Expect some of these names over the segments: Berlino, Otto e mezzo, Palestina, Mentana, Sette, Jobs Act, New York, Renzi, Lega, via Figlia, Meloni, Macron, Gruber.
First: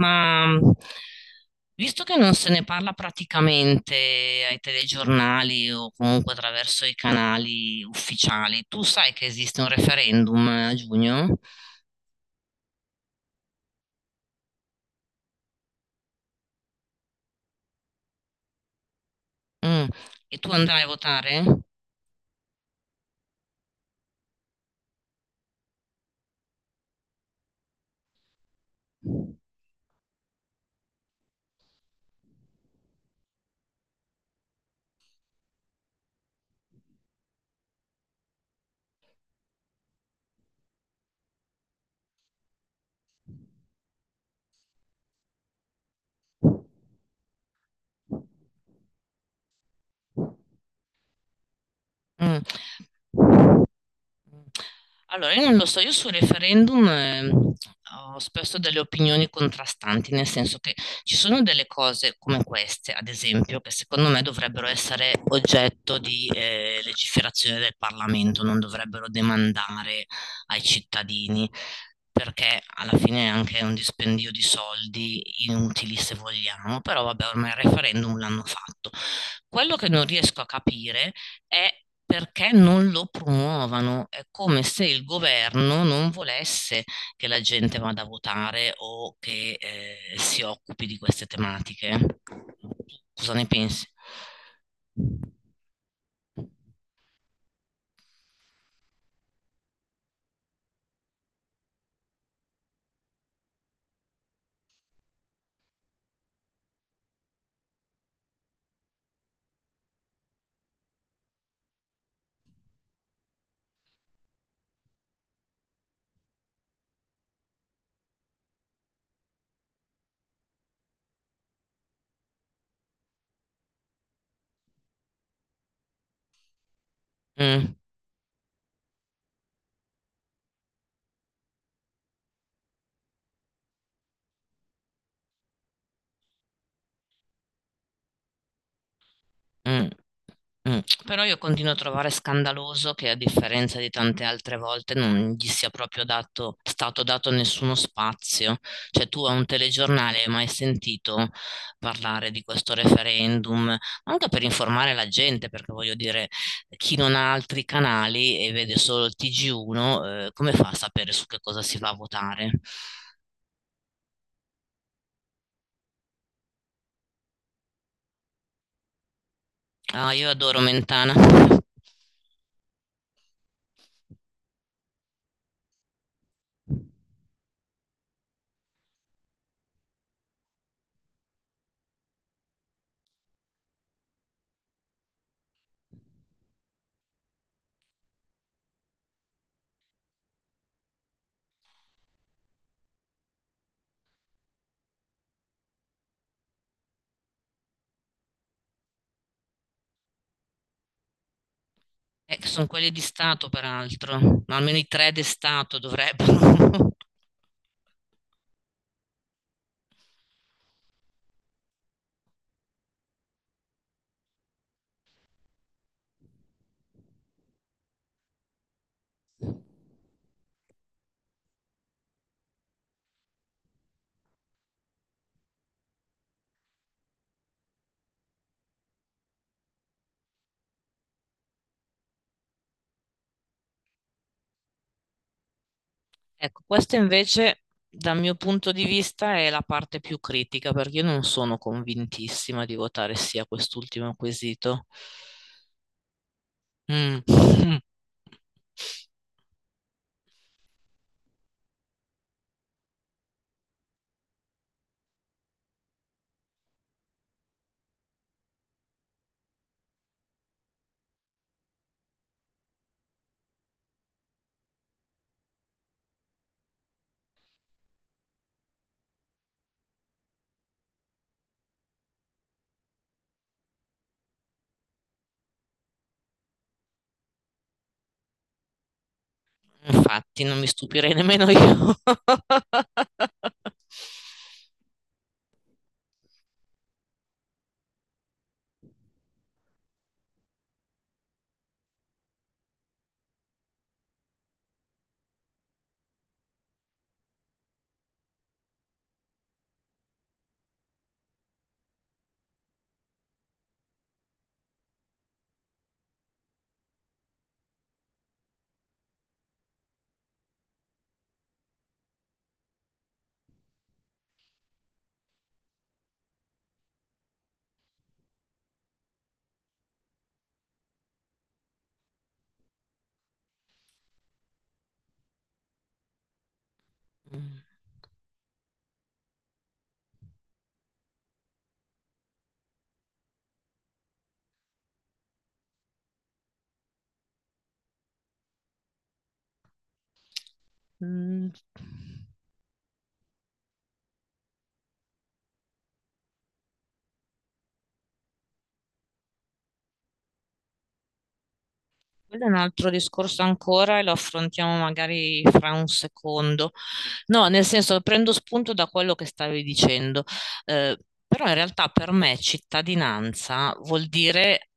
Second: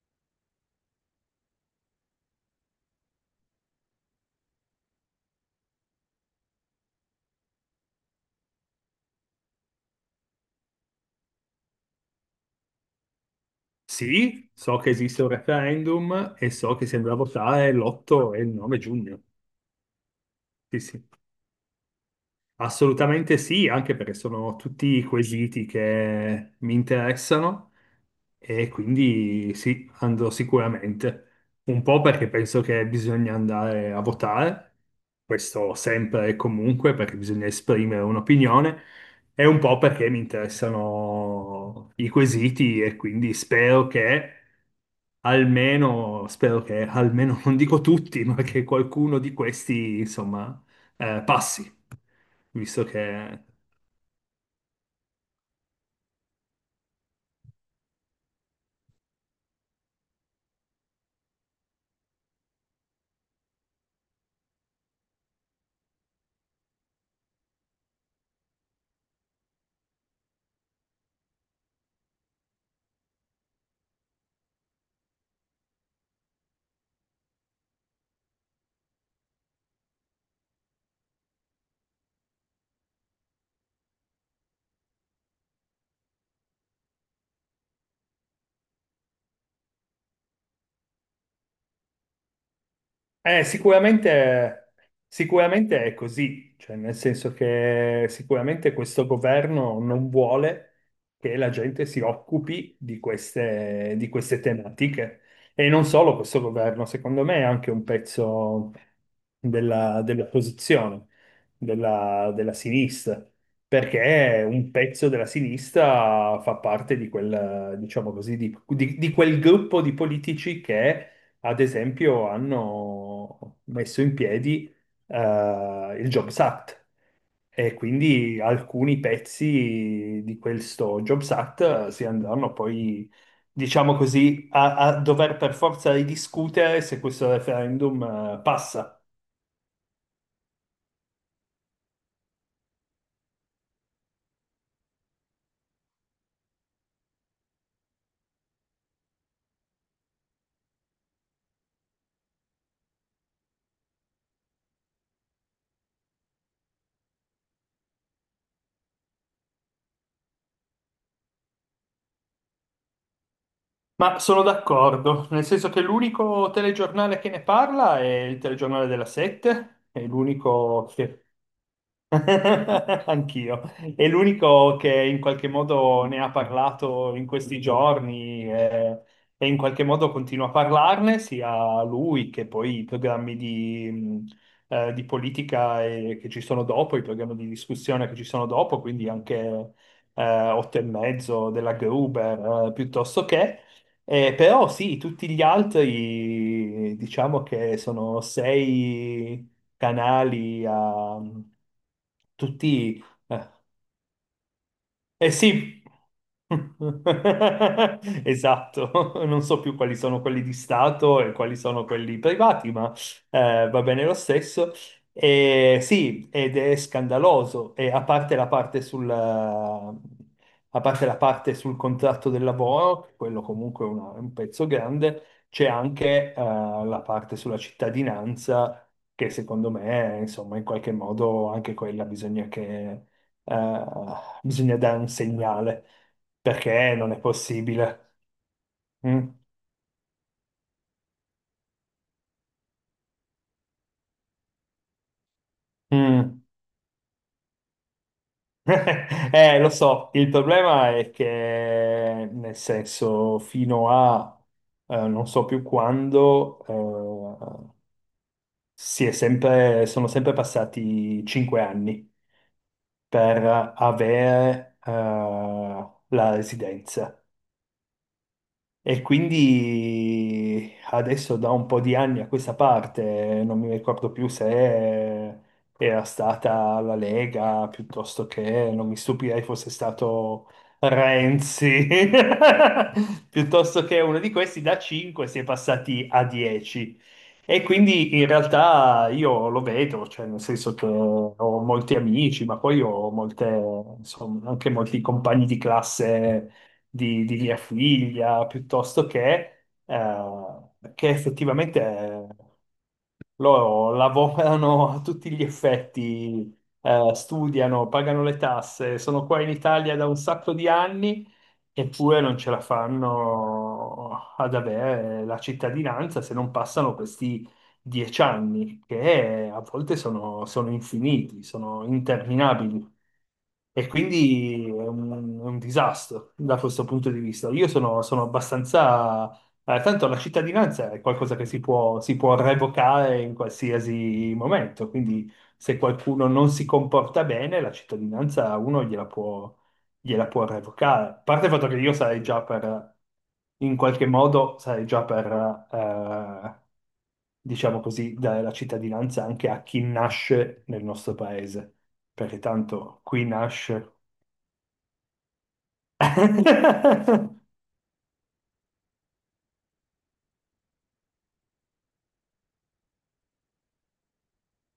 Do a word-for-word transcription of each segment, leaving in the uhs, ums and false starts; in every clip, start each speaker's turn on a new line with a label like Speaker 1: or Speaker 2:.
Speaker 1: Ma mh, Visto che non se ne parla praticamente ai telegiornali o comunque attraverso i canali ufficiali, tu sai che esiste un referendum a giugno?
Speaker 2: Sì, so che esiste un referendum e so che si andrà a votare l'otto e il nove giugno.
Speaker 1: Mm. E tu
Speaker 2: Sì,
Speaker 1: andrai a
Speaker 2: sì.
Speaker 1: votare?
Speaker 2: Assolutamente sì, anche perché sono tutti quesiti che mi interessano e quindi sì, andrò sicuramente. Un po' perché penso che bisogna andare a votare, questo sempre e comunque, perché bisogna esprimere un'opinione, e un po' perché mi interessano i quesiti e quindi spero che almeno, spero che almeno, non dico tutti, ma che qualcuno di questi, insomma, eh, passi
Speaker 1: Mm.
Speaker 2: visto che...
Speaker 1: Allora, io non lo so, io sul referendum eh, ho spesso delle opinioni contrastanti, nel senso che ci sono delle cose come queste, ad esempio, che secondo me dovrebbero essere oggetto di eh, legiferazione del Parlamento, non dovrebbero demandare ai cittadini, perché alla fine è anche un dispendio di soldi inutili se vogliamo, però vabbè, ormai il referendum l'hanno fatto. Quello che non riesco a capire è perché non lo promuovano. È come se il governo non volesse che la gente vada a votare o che eh, si occupi di queste tematiche. Tu Cosa
Speaker 2: Eh,
Speaker 1: ne pensi?
Speaker 2: sicuramente, sicuramente è così, cioè nel senso che sicuramente questo governo non vuole che la gente si occupi di queste, di queste tematiche. E non solo questo governo, secondo me è anche un pezzo della, dell'opposizione, della, della sinistra, perché un pezzo della sinistra fa parte di quel, diciamo così, di di- di quel gruppo di politici che ad esempio, hanno messo in piedi eh, il Jobs Act e
Speaker 1: Mm.
Speaker 2: quindi alcuni pezzi di questo Jobs Act eh, si andranno poi, diciamo così, a, a dover per forza ridiscutere se questo referendum eh, passa.
Speaker 1: Mh. Mh. Però io continuo a trovare scandaloso che a differenza di tante altre volte non gli sia proprio dato, stato dato nessuno spazio. Cioè tu a un telegiornale hai mai sentito parlare di questo referendum? Anche per informare la gente, perché voglio dire, chi non ha altri canali e vede solo il T G uno, eh, come fa a sapere su che cosa si va a votare?
Speaker 2: Ma sono d'accordo, nel senso che l'unico telegiornale che ne parla è il telegiornale della Sette, è
Speaker 1: Ah, io adoro
Speaker 2: l'unico
Speaker 1: Mentana.
Speaker 2: che Anch'io. È l'unico che in qualche modo ne ha parlato in questi giorni eh, e, in qualche modo continua a parlarne, sia lui che poi i programmi di, mh, eh, di politica eh, che ci sono dopo, i programmi di discussione che ci sono dopo, quindi anche eh, Otto e mezzo della Gruber, eh, piuttosto che. Eh, però sì, tutti gli altri diciamo che sono sei canali a mm,
Speaker 1: Eh, che sono quelli di
Speaker 2: tutti.
Speaker 1: Stato,
Speaker 2: eh,
Speaker 1: peraltro, ma almeno i tre di
Speaker 2: eh
Speaker 1: Stato
Speaker 2: sì,
Speaker 1: dovrebbero.
Speaker 2: esatto, non so più quali sono quelli di Stato e quali sono quelli privati, ma eh, va bene lo stesso. E sì, ed è scandaloso, e a parte la parte sul, a parte la parte sul contratto del lavoro, quello comunque è una- è un pezzo grande, c'è anche eh, la parte sulla cittadinanza che secondo me, insomma, in qualche modo anche quella bisogna eh, bisogna dare un segnale,
Speaker 1: Ecco,
Speaker 2: perché
Speaker 1: questa
Speaker 2: non è
Speaker 1: invece,
Speaker 2: possibile.
Speaker 1: dal mio punto di
Speaker 2: Mm,
Speaker 1: vista, è la parte più critica, perché io non sono convintissima di votare sì a quest'ultimo quesito.
Speaker 2: mm.
Speaker 1: Mm.
Speaker 2: Eh, lo so, il problema è che, nel senso, fino a eh, non so più quando, eh, si è sempre, sono sempre passati cinque anni per avere eh, la residenza. E quindi adesso da un po' di anni a questa parte, non mi ricordo più se era stata la Lega, piuttosto che, non mi stupirei fosse
Speaker 1: Infatti,
Speaker 2: stato
Speaker 1: non mi stupirei nemmeno
Speaker 2: Renzi,
Speaker 1: io.
Speaker 2: piuttosto che uno di questi da cinque si è passati a dieci. E quindi in realtà io lo vedo, cioè nel senso che ho molti amici, ma poi ho molte, insomma, anche molti compagni di classe di, di via Figlia, piuttosto che, eh, che effettivamente loro lavorano a tutti gli effetti, eh, studiano, pagano le tasse, sono qua in Italia da un sacco di anni eppure non ce la fanno ad avere la cittadinanza se non passano questi dieci anni, che a volte sono, sono infiniti, sono interminabili. E quindi è un, è un disastro da questo punto di vista. Io sono, sono abbastanza eh, tanto la cittadinanza è qualcosa che si può, si può revocare in qualsiasi momento, quindi se qualcuno non si comporta bene, la cittadinanza uno gliela può, gliela può revocare. A parte
Speaker 1: Mm.
Speaker 2: il fatto che io sarei già per, in qualche modo, sarei già per, eh, diciamo così, dare la cittadinanza anche a chi nasce nel nostro paese, perché
Speaker 1: Quello è un altro
Speaker 2: tanto qui
Speaker 1: discorso
Speaker 2: nasce.
Speaker 1: ancora e lo affrontiamo magari fra un secondo. No, nel senso, prendo spunto da quello che stavi dicendo, eh, però in realtà per me cittadinanza vuol dire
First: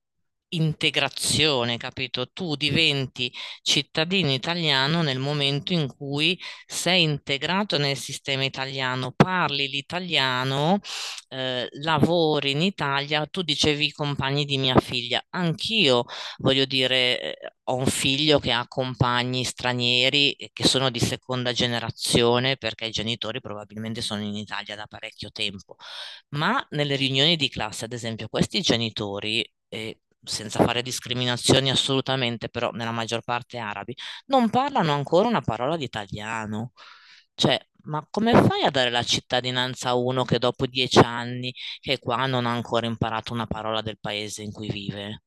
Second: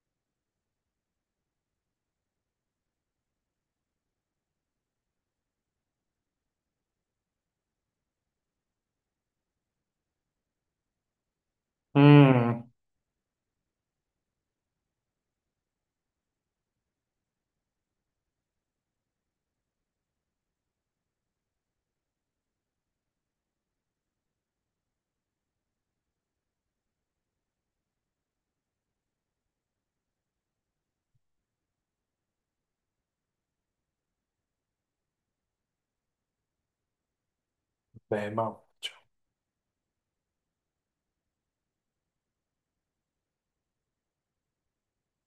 Speaker 1: integrazione, capito? Tu diventi cittadino italiano nel momento in cui sei integrato nel sistema italiano, parli l'italiano, eh, lavori in
Speaker 2: Mm,
Speaker 1: Italia, tu dicevi i compagni di mia figlia, anch'io voglio dire, eh, ho un figlio che ha compagni stranieri eh, che sono di seconda generazione perché i genitori probabilmente sono in Italia da parecchio tempo, ma nelle riunioni di classe, ad esempio, questi genitori, eh, senza fare discriminazioni assolutamente, però nella maggior parte arabi, non parlano ancora una parola di italiano. Cioè, ma
Speaker 2: beh,
Speaker 1: come
Speaker 2: ma...
Speaker 1: fai a dare la cittadinanza a uno che dopo dieci anni che è qua non ha ancora imparato una parola del paese in cui vive?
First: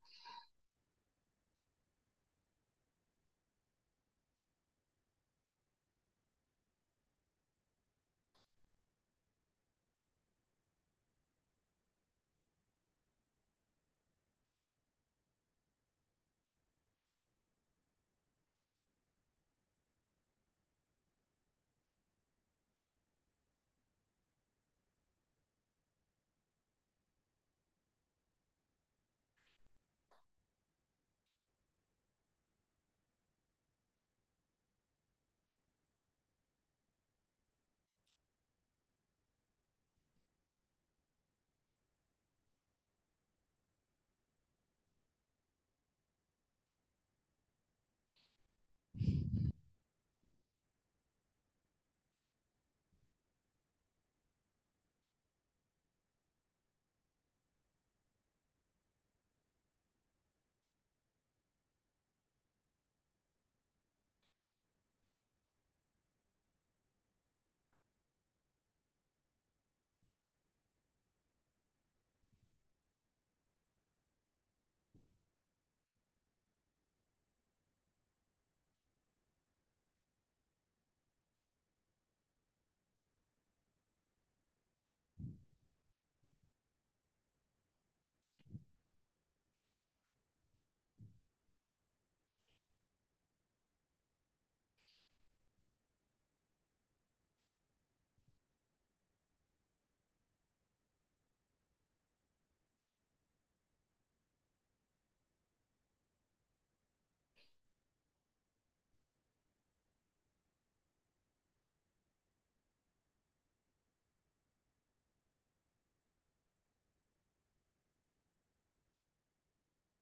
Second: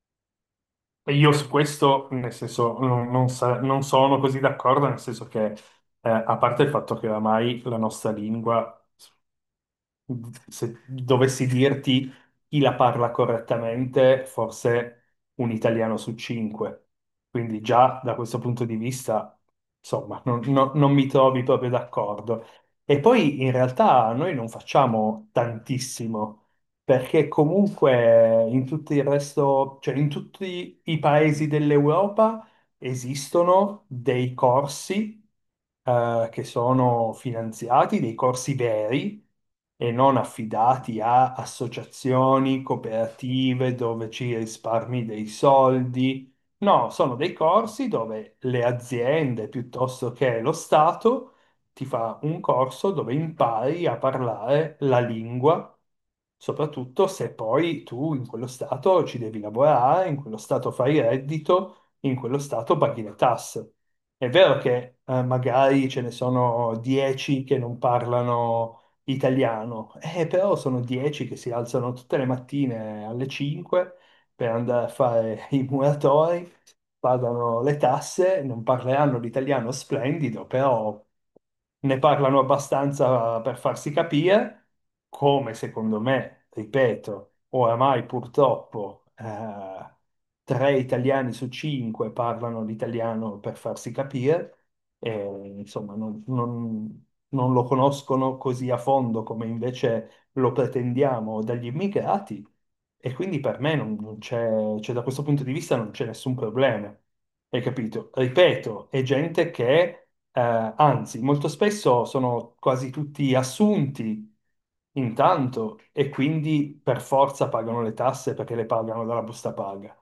Speaker 2: E io su questo, nel senso, non, non sa- non sono così d'accordo, nel senso che, eh, a parte il fatto che oramai la nostra lingua se dovessi dirti chi la parla correttamente, forse un italiano su cinque. Quindi già da questo punto di vista, insomma, non, non- non mi trovi proprio d'accordo. E poi in realtà noi non facciamo tantissimo, perché comunque in tutto il resto, cioè in tutti i paesi dell'Europa, esistono dei corsi eh, che sono finanziati, dei corsi veri e non affidati a associazioni, cooperative dove ci risparmi dei soldi. No, sono dei corsi dove le aziende piuttosto che lo Stato ti fa un corso dove impari a parlare la lingua, soprattutto se poi tu in quello Stato ci devi lavorare, in quello Stato fai reddito in quello stato paghi le tasse. È vero che eh, magari ce ne sono dieci che non parlano italiano, eh, però sono dieci che si alzano tutte le mattine alle cinque per andare a fare i muratori, pagano le tasse, non parleranno l'italiano splendido, però ne parlano abbastanza per farsi capire, come secondo me, ripeto, oramai purtroppo eh, tre italiani su cinque parlano l'italiano per farsi capire, e, insomma non, non non lo conoscono così a fondo come invece lo pretendiamo dagli immigrati e quindi per me non, non c'è, cioè da questo punto di vista non c'è nessun problema. Hai capito? Ripeto, è gente che, eh, anzi, molto spesso sono quasi tutti assunti intanto e quindi per forza pagano le tasse perché le pagano dalla busta paga.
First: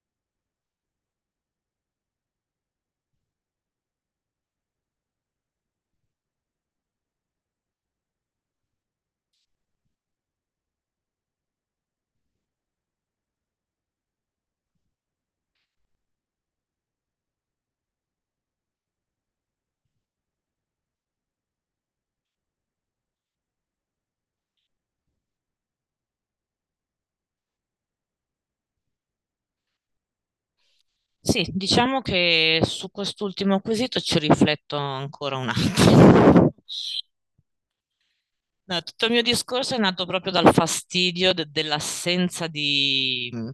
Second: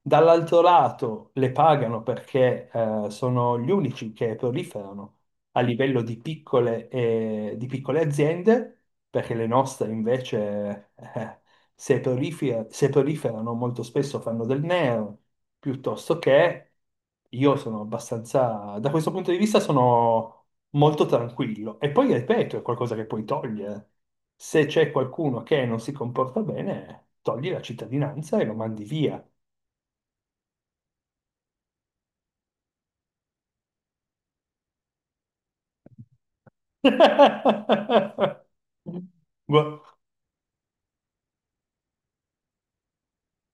Speaker 2: Dall'altro lato le pagano perché eh, sono gli unici che proliferano a livello di piccole, eh, di piccole aziende, perché le nostre invece eh, se prolifer- se proliferano molto spesso fanno del nero, piuttosto che io sono abbastanza, da questo punto di vista sono molto tranquillo. E poi, ripeto, è qualcosa che puoi togliere. Se c'è qualcuno che non si comporta bene, togli la cittadinanza e lo mandi via.
Speaker 1: Sì, diciamo che su quest'ultimo quesito ci rifletto ancora un attimo. No, tutto il mio discorso è
Speaker 2: Gua-
Speaker 1: nato proprio dal fastidio de- dell'assenza di mh,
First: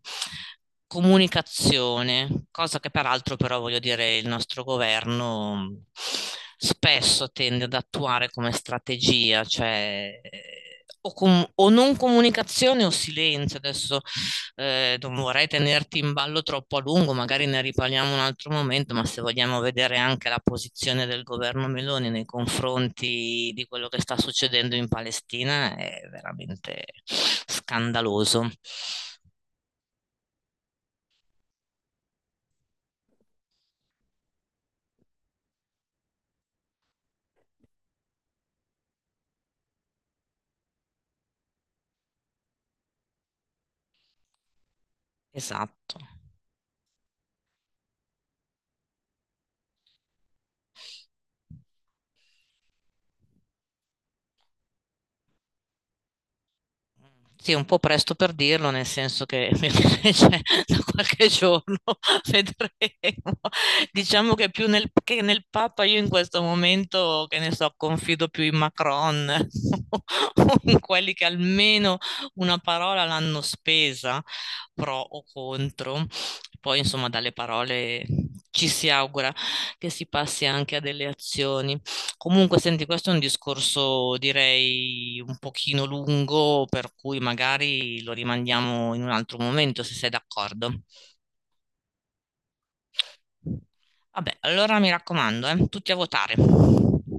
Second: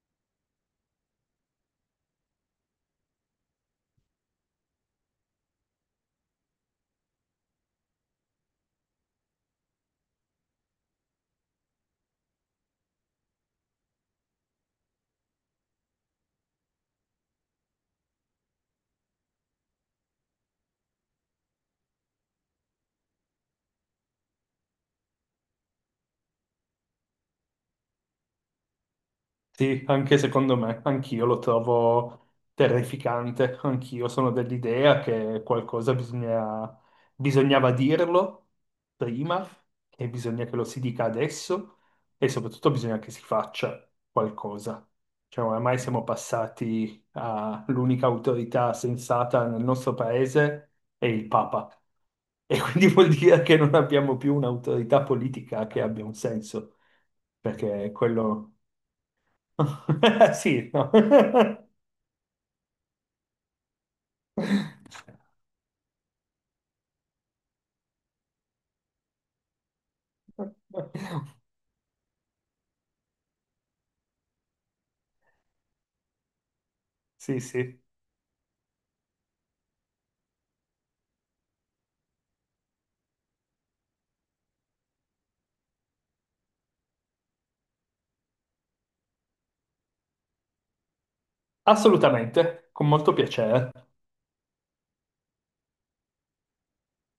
Speaker 1: comunicazione, cosa che peraltro però voglio dire il nostro governo mh, spesso tende ad attuare come strategia, cioè eh, o com- o non comunicazione o silenzio. Adesso eh, non vorrei tenerti in ballo troppo a lungo, magari ne riparliamo un altro momento, ma se vogliamo vedere anche la posizione del governo Meloni nei confronti di quello che sta succedendo in Palestina è veramente scandaloso.
Speaker 2: Sì, anche secondo me, anch'io lo trovo terrificante, anch'io sono dell'idea che qualcosa bisogna- bisognava dirlo prima e bisogna che lo si dica adesso e soprattutto bisogna che si faccia qualcosa. Cioè, oramai
Speaker 1: Esatto.
Speaker 2: siamo passati all'unica autorità sensata nel nostro paese è il Papa e quindi vuol dire che non abbiamo più un'autorità politica che abbia un senso
Speaker 1: Sì, è un po'
Speaker 2: perché
Speaker 1: presto per
Speaker 2: quello
Speaker 1: dirlo, nel senso che cioè,
Speaker 2: Sì,
Speaker 1: da
Speaker 2: no.
Speaker 1: qualche giorno vedremo. Diciamo che più nel, che nel Papa io in questo momento, che ne so, confido più in Macron o in quelli che almeno una parola l'hanno spesa, pro o contro. Poi, insomma, dalle
Speaker 2: Sì, sì,
Speaker 1: parole ci si augura che si passi anche a delle azioni. Comunque, senti, questo è un discorso, direi, un pochino lungo, per cui magari lo rimandiamo in un altro momento, se sei d'accordo.
Speaker 2: assolutamente, con molto piacere.
Speaker 1: Vabbè, allora mi raccomando, eh, tutti a votare.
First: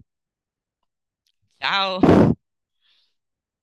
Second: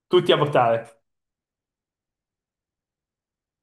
Speaker 2: Tutti a votare.
Speaker 1: Ciao!